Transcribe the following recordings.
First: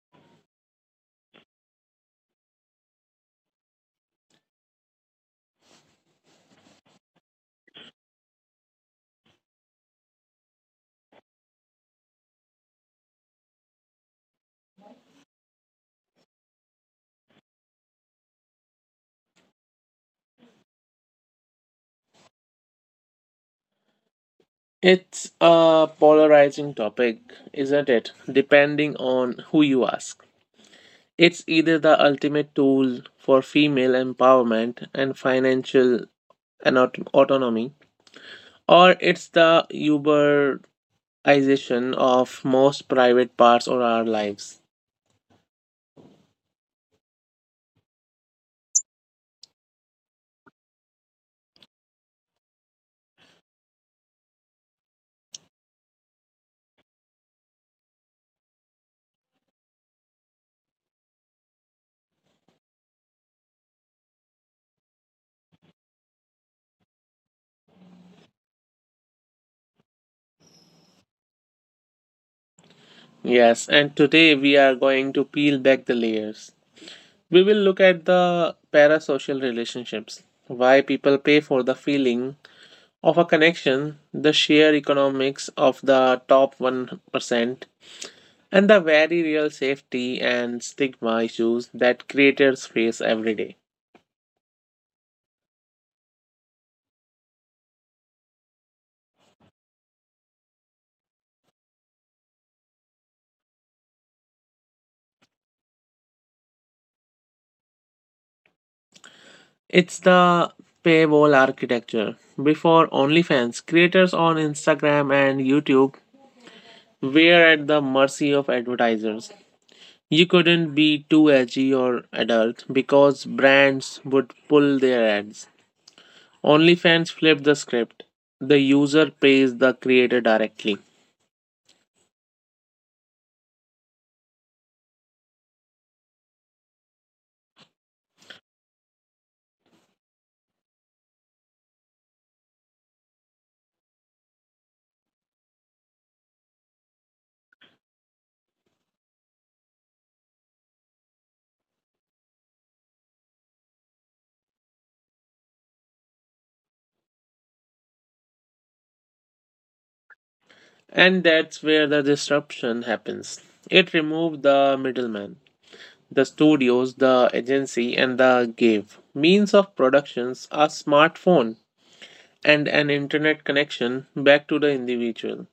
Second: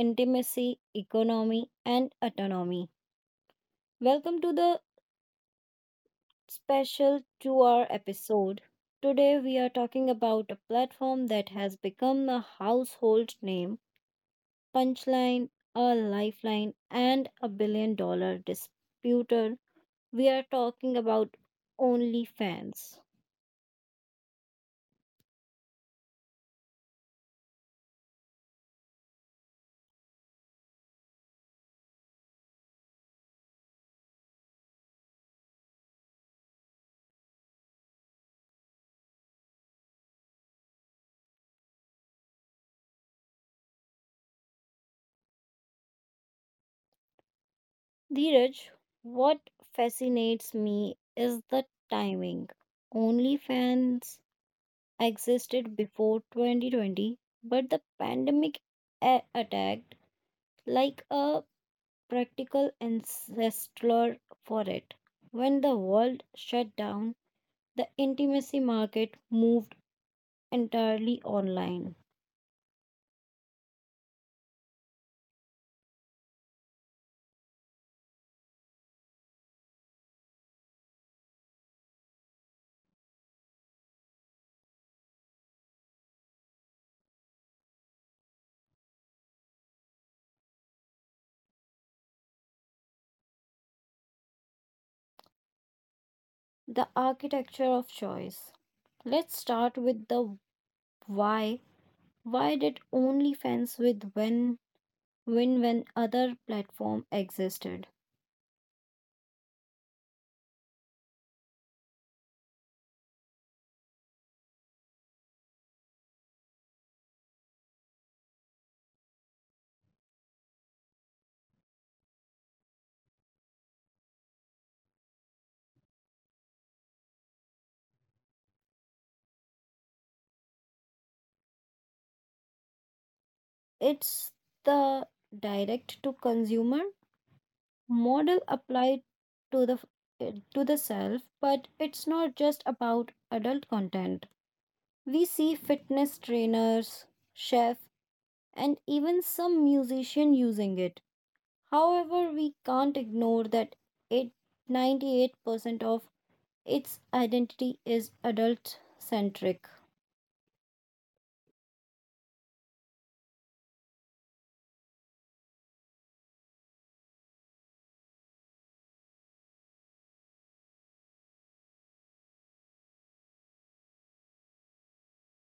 intimacy, economy, and autonomy. Welcome to the special 2 hour episode. Today, we are talking about a platform that has become a household name, punchline, a lifeline, and a billion dollar disputer. We are talking about OnlyFans. It's a polarizing topic, isn't it? Depending on who you ask. It's either the ultimate tool for female empowerment and financial and autonomy, or it's the Uberization of most private parts of our lives. Dheeraj, what fascinates me is the timing. OnlyFans existed before 2020, but the pandemic attacked like a practical ancestor for it. When the world shut down, the intimacy market moved entirely online. Yes, and today we are going to peel back the layers. We will look at the parasocial relationships, why people pay for the feeling of a connection, the sheer economics of the top 1%, and the very real safety and stigma issues that creators face every day. The architecture of choice. Let's start with the why. Why did OnlyFans with when win when other platform existed? It's the paywall architecture. Before OnlyFans, creators on Instagram and YouTube were at the mercy of advertisers. You couldn't be too edgy or adult because brands would pull their ads. OnlyFans flipped the script. The user pays the creator directly. It's the direct to consumer model applied to the self, but it's not just about adult content. We see fitness trainers, chef, and even some musician using it. However, we can't ignore that it, 98% of its identity is adult centric. And that's where the disruption happens. It removed the middleman, the studios, the agency, and the gave. Means of productions a smartphone and an internet connection back to the individual.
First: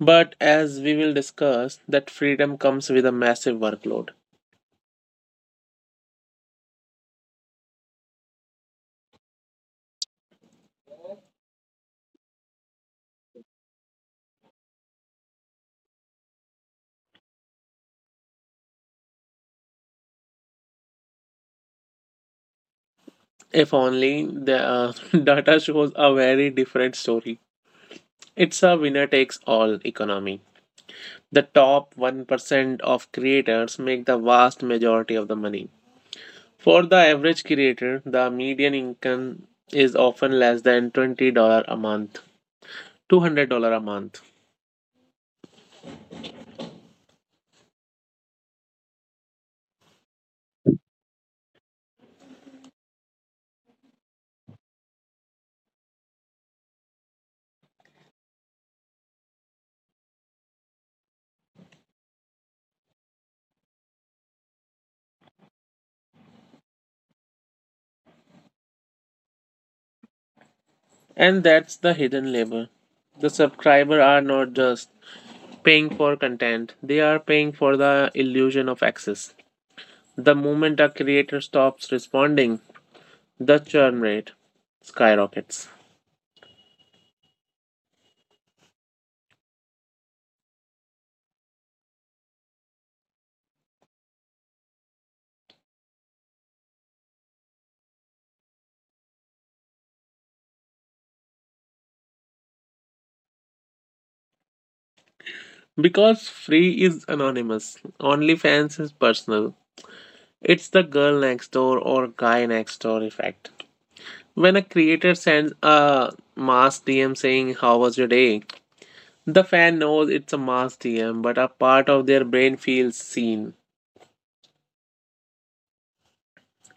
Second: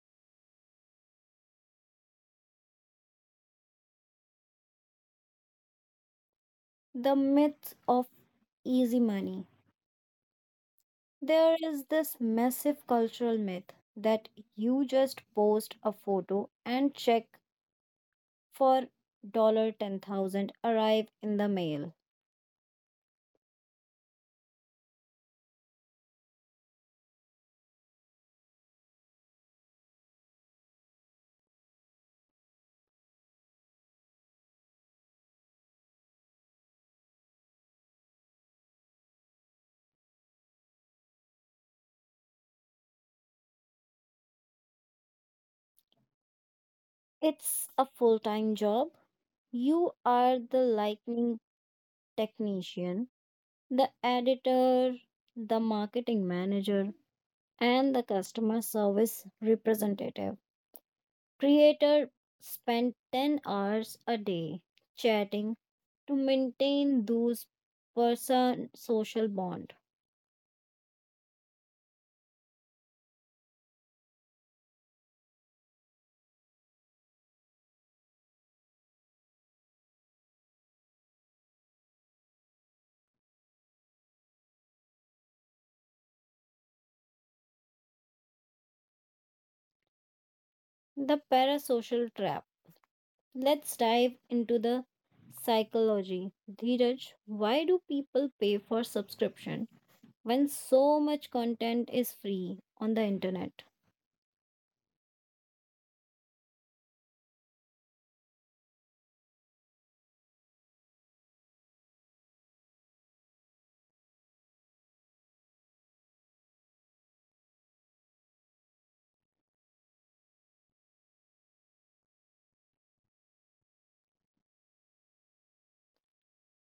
But as we will discuss, that freedom comes with a massive workload. The myth of easy money. There is this massive cultural myth that you just post a photo and check for 10,000 arrive in the mail. If only the data shows a very different story. It's a winner takes all economy. The top 1% of creators make the vast majority of the money. For the average creator, the median income is often less than $20 a month, $200 a month. It's a full time job. You are the lightning technician, the editor, the marketing manager, and the customer service representative. Creator spend 10 hours a day chatting to maintain those person social bond. And that's the hidden labor. The subscriber are not just paying for content, they are paying for the illusion of access. The moment a creator stops responding, the churn rate skyrockets. The parasocial trap. Let's dive into the psychology. Dheeraj, why do people pay for subscription when so much content is free on the internet? Because free is anonymous, OnlyFans is personal. It's the girl next door or guy next door effect. When a creator sends a mass DM saying, "How was your day?" the fan knows it's a mass DM, but a part of their brain feels seen.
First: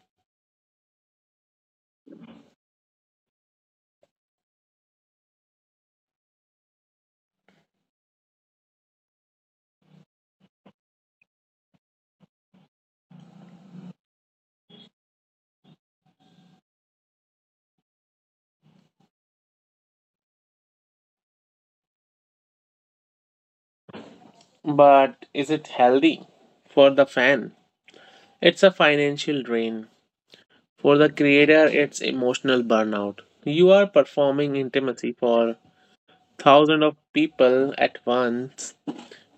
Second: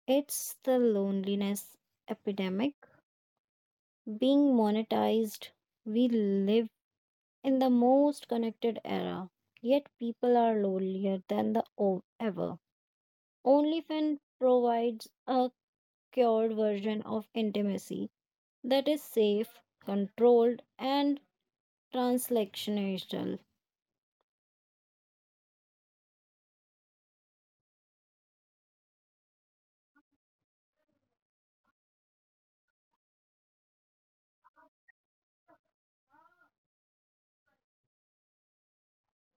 It's the loneliness epidemic being monetized. We live in the most connected era, yet people are lonelier than ever. OnlyFans provides a cured version of intimacy that is safe, controlled, and translational. But is it healthy? For the fan, it's a financial drain. For the creator, it's emotional burnout. You are performing intimacy for thousands of people at once.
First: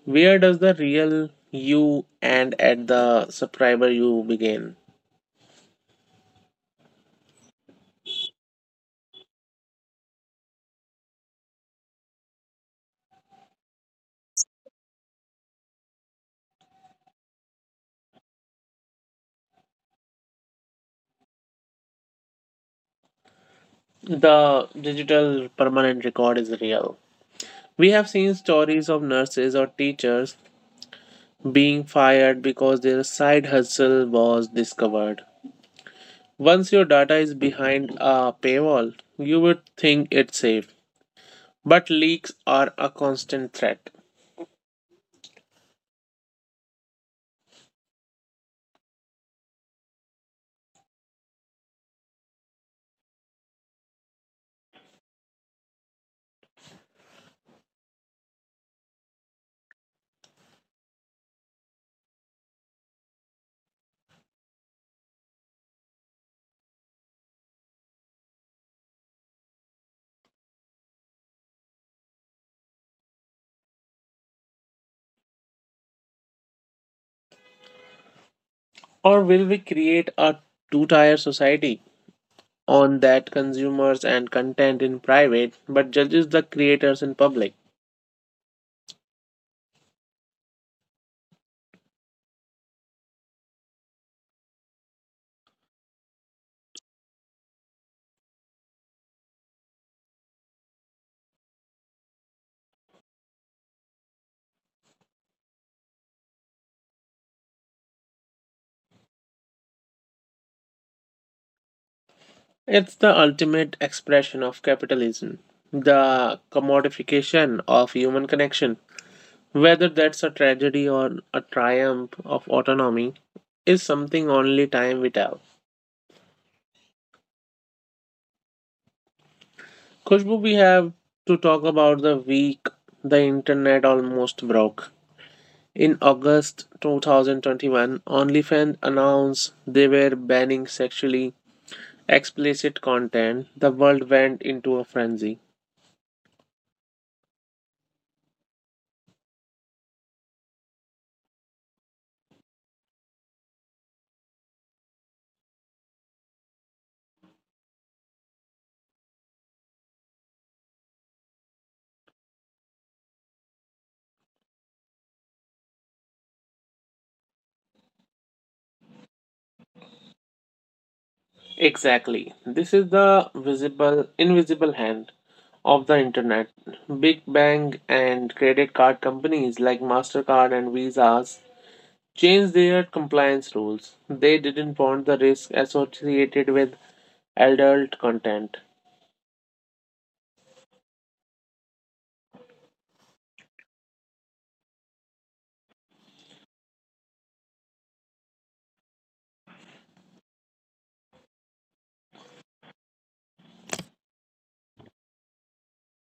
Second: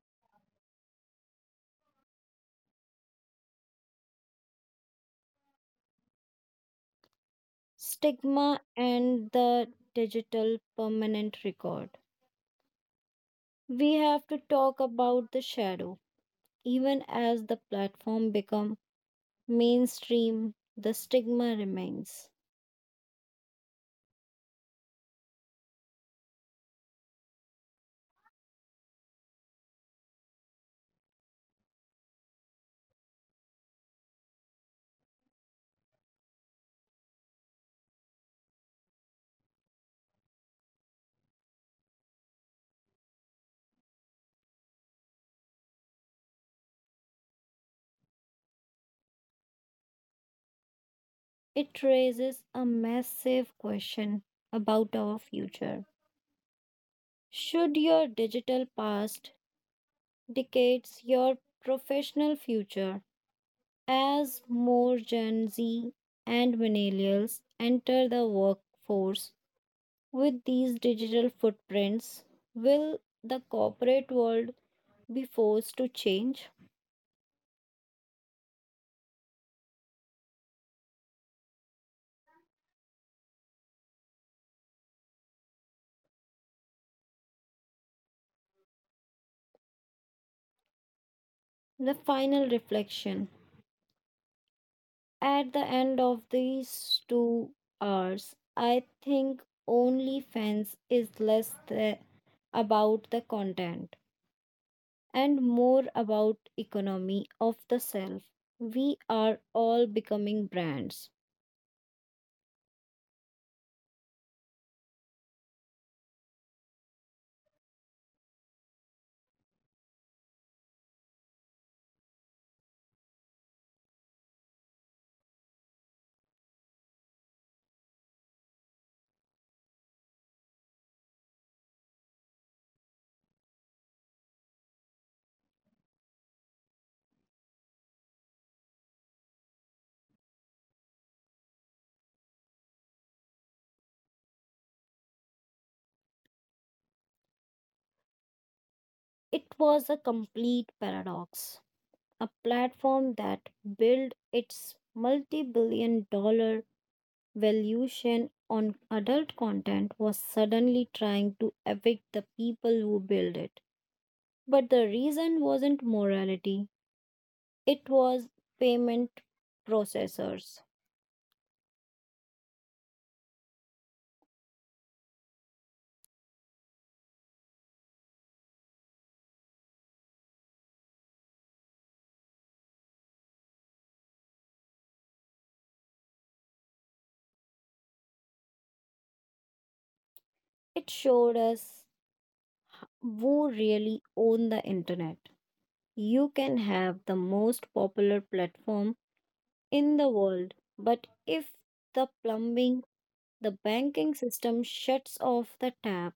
Where does the real you end at the subscriber you begin? Stigma and the digital permanent record. We have to talk about the shadow. Even as the platform become mainstream, the stigma remains. The digital permanent record is real. We have seen stories of nurses or teachers being fired because their side hustle was discovered. Once your data is behind a paywall, you would think it's safe. But leaks are a constant threat. It raises a massive question about our future. Should your digital past dictates your professional future? As more gen z and millennials enter the workforce with these digital footprints, will the corporate world be forced to change? Or will we create a two tier society on that consumers and content in private but judges the creators in public? The final reflection. At the end of these 2 hours, I think OnlyFans is less about the content and more about economy of the self. We are all becoming brands. It's the ultimate expression of capitalism, the commodification of human connection. Whether that's a tragedy or a triumph of autonomy is something only time will tell. Khushbu, we have to talk about the week the internet almost broke. In August 2021, OnlyFans announced they were banning sexually explicit content. The world went into a frenzy. It was a complete paradox. A platform that built its multi-billion dollar valuation on adult content was suddenly trying to evict the people who built it. But the reason wasn't morality, it was payment processors. Exactly. This is the visible, invisible hand of the internet. Big Bang and credit card companies like MasterCard and Visas changed their compliance rules. They didn't want the risk associated with adult content. It showed us who really own the internet. You can have the most popular platform in the world, but if the plumbing, the banking system shuts off the tap.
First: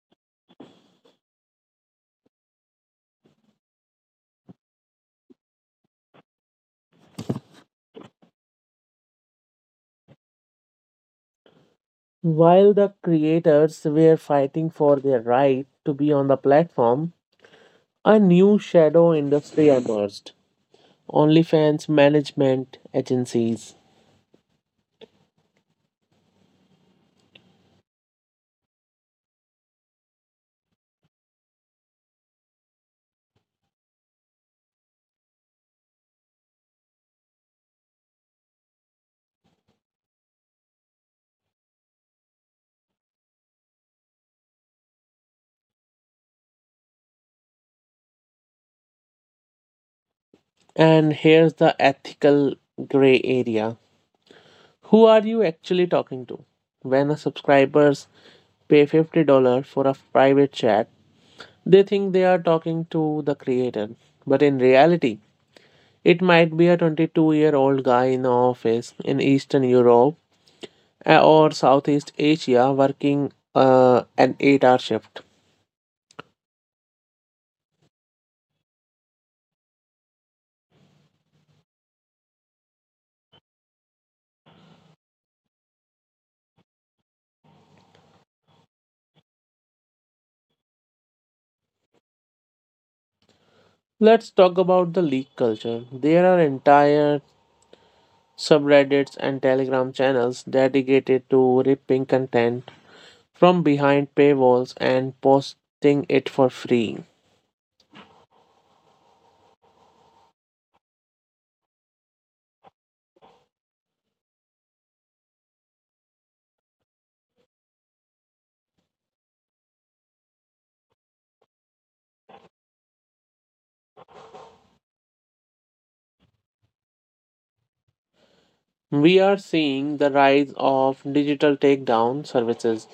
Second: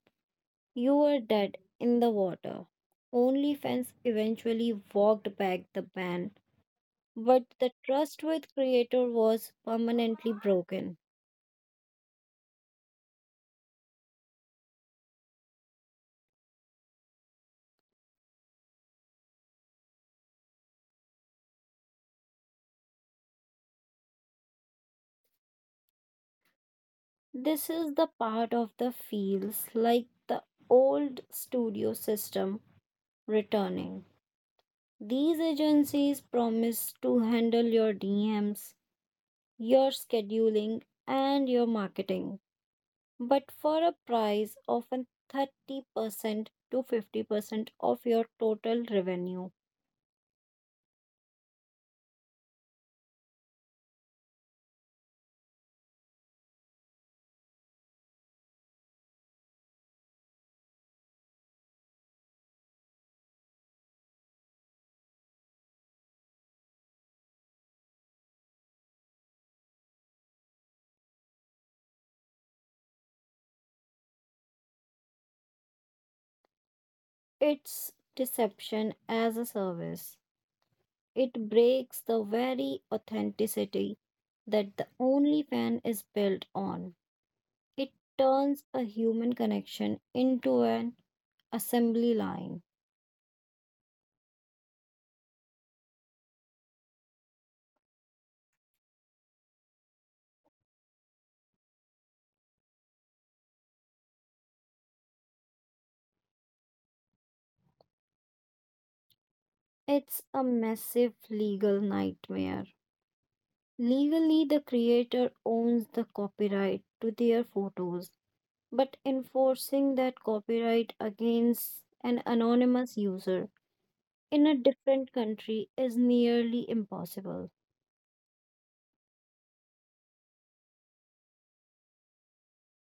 You were dead in the water. OnlyFans eventually walked back the ban, but the trust with creator was permanently broken. While the creators were fighting for their right to be on the platform, a new shadow industry emerged, OnlyFans management agencies. This is the part of the feels like the old studio system returning. These agencies promise to handle your DMs, your scheduling, and your marketing, but for a price often 30% to 50% of your total revenue. And here's the ethical gray area. Who are you actually talking to? When a subscribers pay $50 for a private chat, they think they are talking to the creator. But in reality, it might be a 22-year-old guy in the office in Eastern Europe or Southeast Asia working an 8-hour shift. It's deception as a service. It breaks the very authenticity that the OnlyFan is built on. It turns a human connection into an assembly line. Let's talk about the leak culture. There are entire subreddits, and Telegram channels dedicated to ripping content from behind paywalls and posting it for free. It's a massive legal nightmare. Legally, the creator owns the copyright to their photos, but enforcing that copyright against an anonymous user in a different country is nearly impossible. We are seeing the rise of digital takedown services,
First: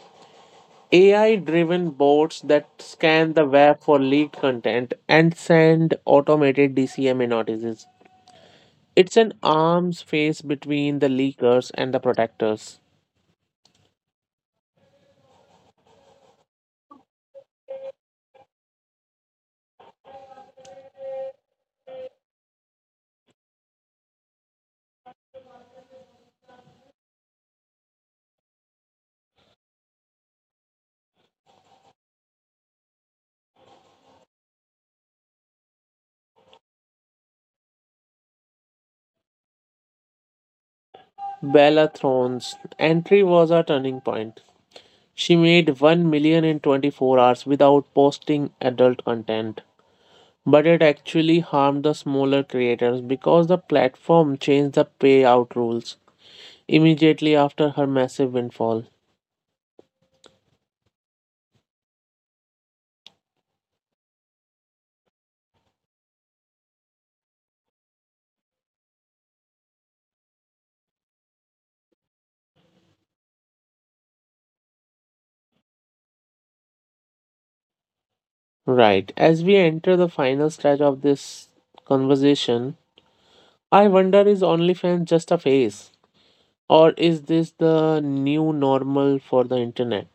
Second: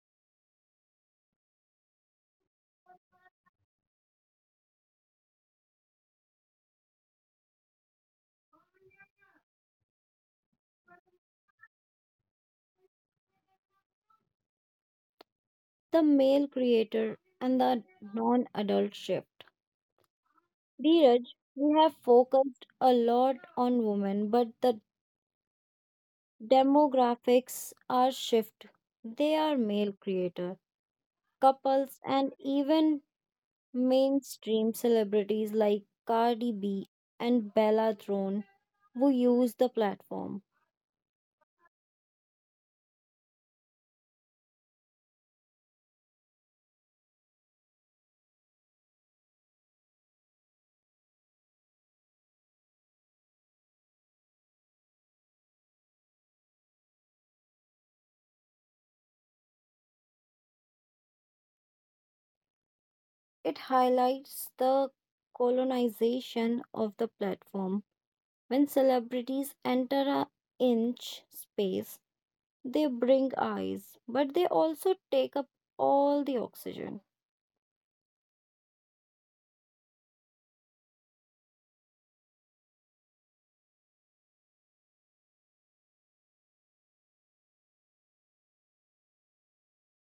AI driven bots that scan the web for leaked content and send automated DCMA notices. It's an arms race between the leakers and the protectors. The male creator and the non adult shift. Dheeraj, we have focused a lot on women, but the demographics are shift. They are male creator, couples, and even mainstream celebrities like Cardi B and Bella Thorne who use the platform. Bellathron's entry was a turning point. She made 1 million in 24 hours without posting adult content. But it actually harmed the smaller creators because the platform changed the payout rules immediately after her massive windfall. It highlights the colonization of the platform. When celebrities enter a inch space, they bring eyes, but they also take up all the oxygen. Right, as we enter the final stretch of this conversation, I wonder, is OnlyFans just a phase? Or is this the new normal for the internet?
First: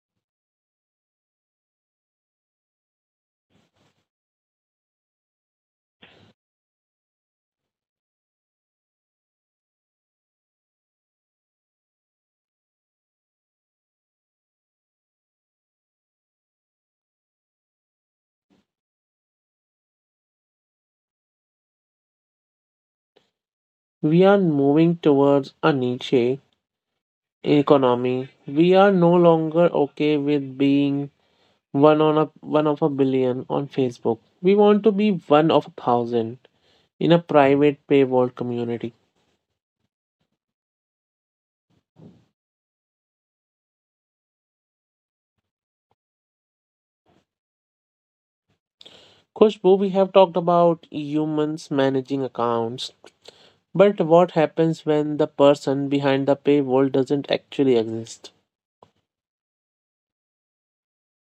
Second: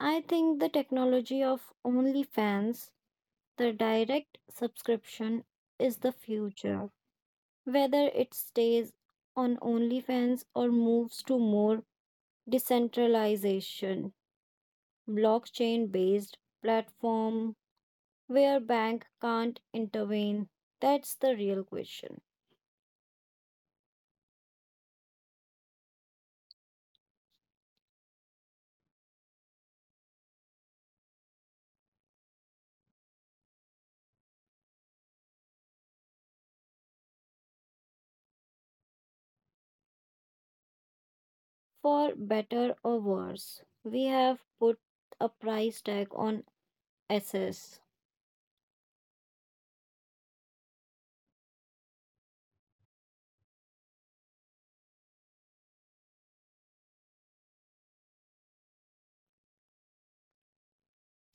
I think the technology of OnlyFans, the direct subscription, is the future. Whether it stays on OnlyFans or moves to more decentralization, blockchain based platform where bank can't intervene? That's the real question. We are moving towards a niche economy. We are no longer okay with being one on a one of a billion on Facebook. We want to be one of a thousand in a private paywall community. For better or worse, we have put a price tag on SS. Khushbu, we have talked about humans managing accounts, but what happens when the person behind the paywall doesn't actually exist?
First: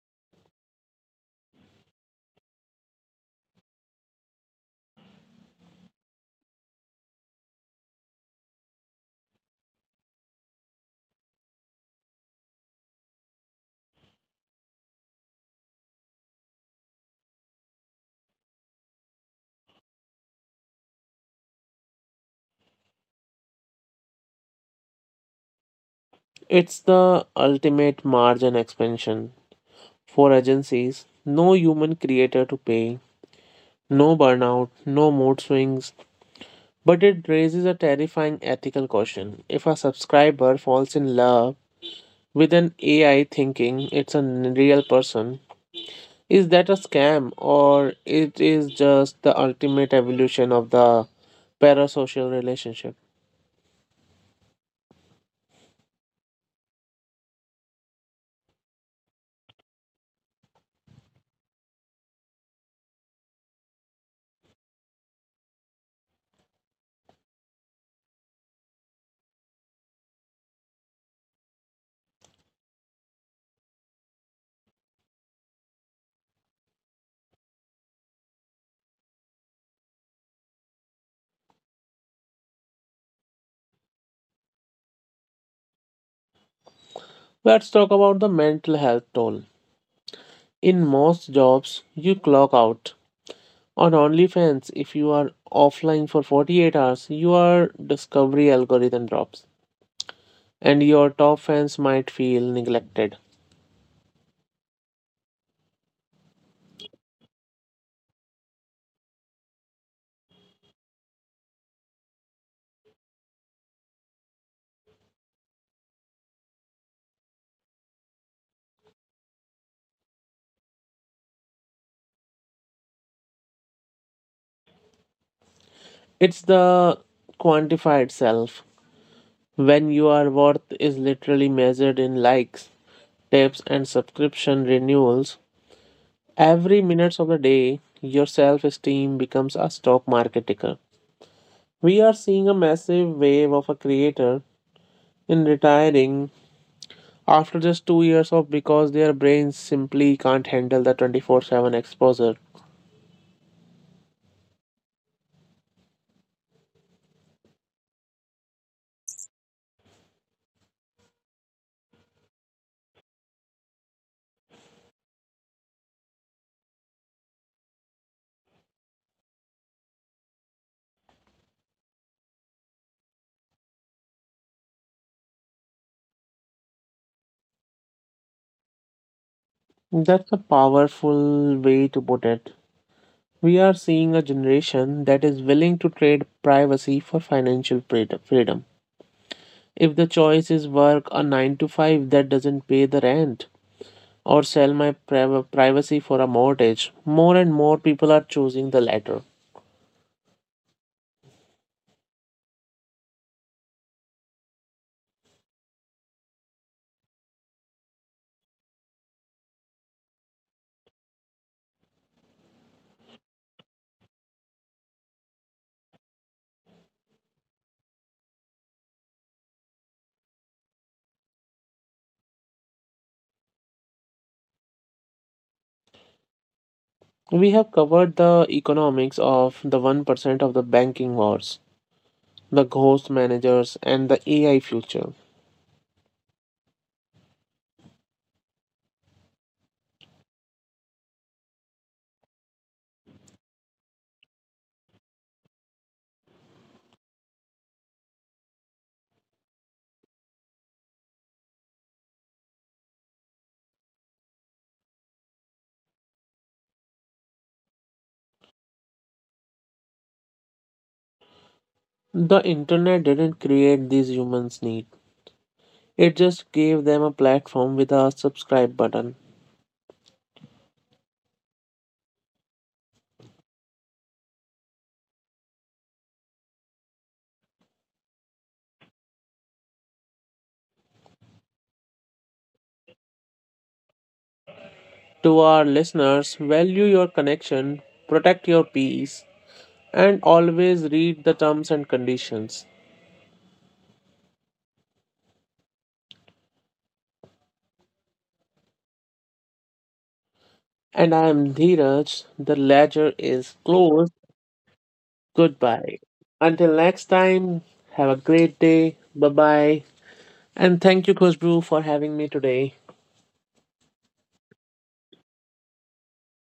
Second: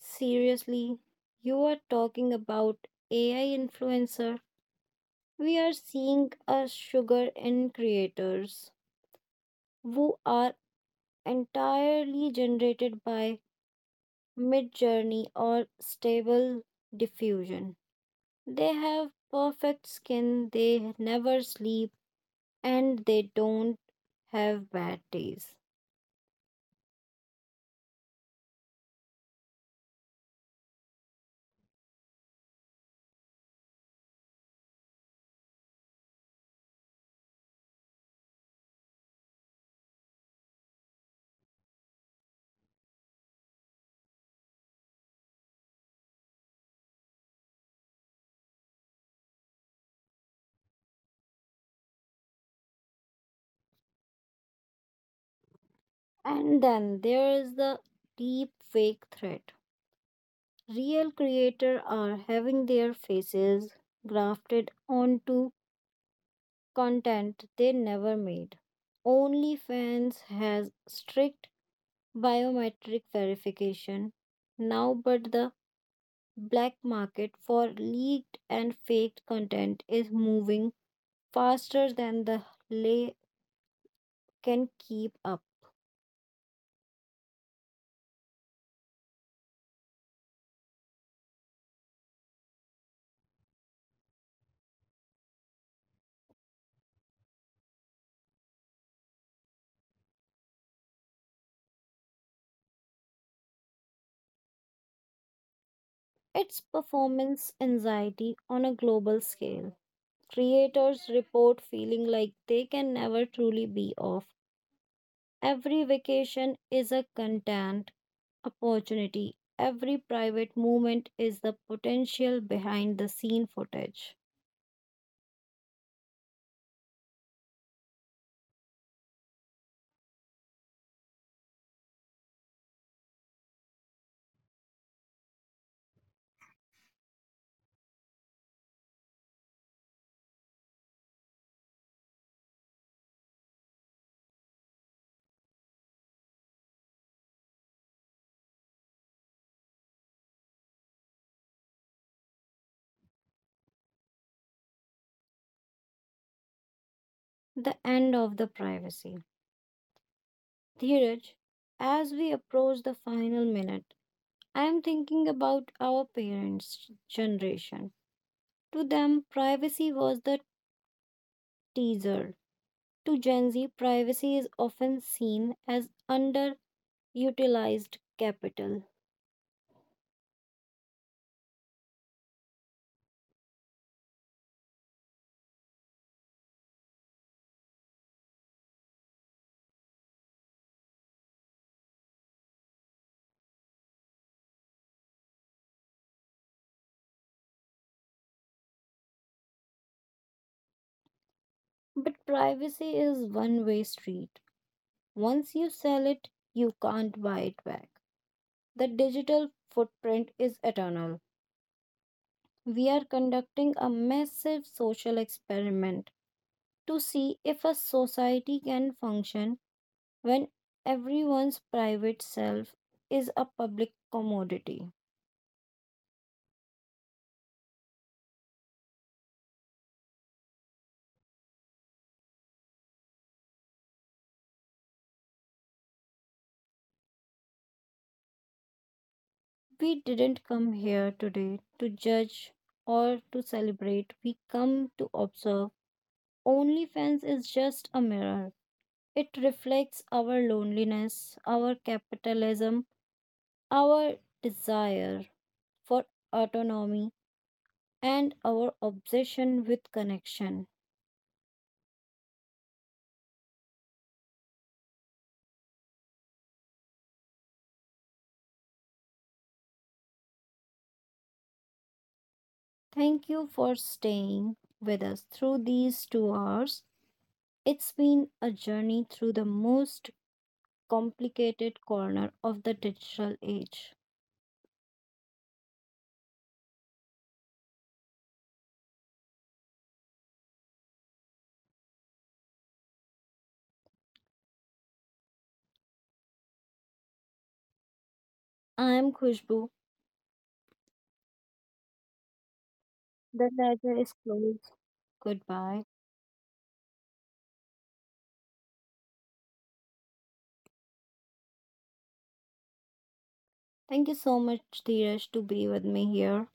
Seriously, you are talking about AI influencer. We are seeing a sugar in creators who are entirely generated by Midjourney or Stable Diffusion. They have perfect skin, they never sleep, and they don't have bad days. It's the ultimate margin expansion for agencies. No human creator to pay, no burnout, no mood swings. But it raises a terrifying ethical question. If a subscriber falls in love with an AI thinking it's a real person, is that a scam or it is just the ultimate evolution of the parasocial relationship? And then there's the deep fake threat. Real creators are having their faces grafted onto content they never made. OnlyFans has strict biometric verification now, but the black market for leaked and faked content is moving faster than the lay can keep up. Let's talk about the mental health toll. In most jobs, you clock out. On OnlyFans, if you are offline for 48 hours, your discovery algorithm drops, and your top fans might feel neglected. It's performance anxiety on a global scale. Creators report feeling like they can never truly be off. Every vacation is a content opportunity. Every private moment is the potential behind the scene footage. It's the quantify itself. When your worth is literally measured in likes, tips, and subscription renewals, every minute of the day, your self esteem becomes a stock market ticker. We are seeing a massive wave of a creator in retiring after just 2 years of because their brains simply can't handle the 24/7 exposure. The end of the privacy. Dheeraj, as we approach the final minute, I am thinking about our parents' generation. To them, privacy was the teaser. To Gen Z, privacy is often seen as underutilized capital. That's a powerful way to put it. We are seeing a generation that is willing to trade privacy for financial freedom. If the choice is work a 9 to 5 that doesn't pay the rent or sell my privacy for a mortgage, more and more people are choosing the latter. But privacy is one way street. Once you sell it, you can't buy it back. The digital footprint is eternal. We are conducting a massive social experiment to see if a society can function when everyone's private self is a public commodity. We have covered the economics of the 1% of the banking wars, the ghost managers, and the AI future. We didn't come here today to judge or to celebrate. We come to observe. OnlyFans is just a mirror. It reflects our loneliness, our capitalism, our desire for autonomy, and our obsession with connection. The internet didn't create these humans' need. It just gave them a platform with a subscribe button. Thank you for staying with us through these 2 hours. It's been a journey through the most complicated corner of the digital age. To our listeners, value your connection, protect your peace, and always read the terms and conditions. I'm Khushbu. And I am Dheeraj. The ledger The is ledger closed. is closed. Goodbye. Goodbye. Until next time, have a great day. Bye bye. And thank you, Kushbrew, for having me today. Thank you so much, Dheeraj, to be with me here.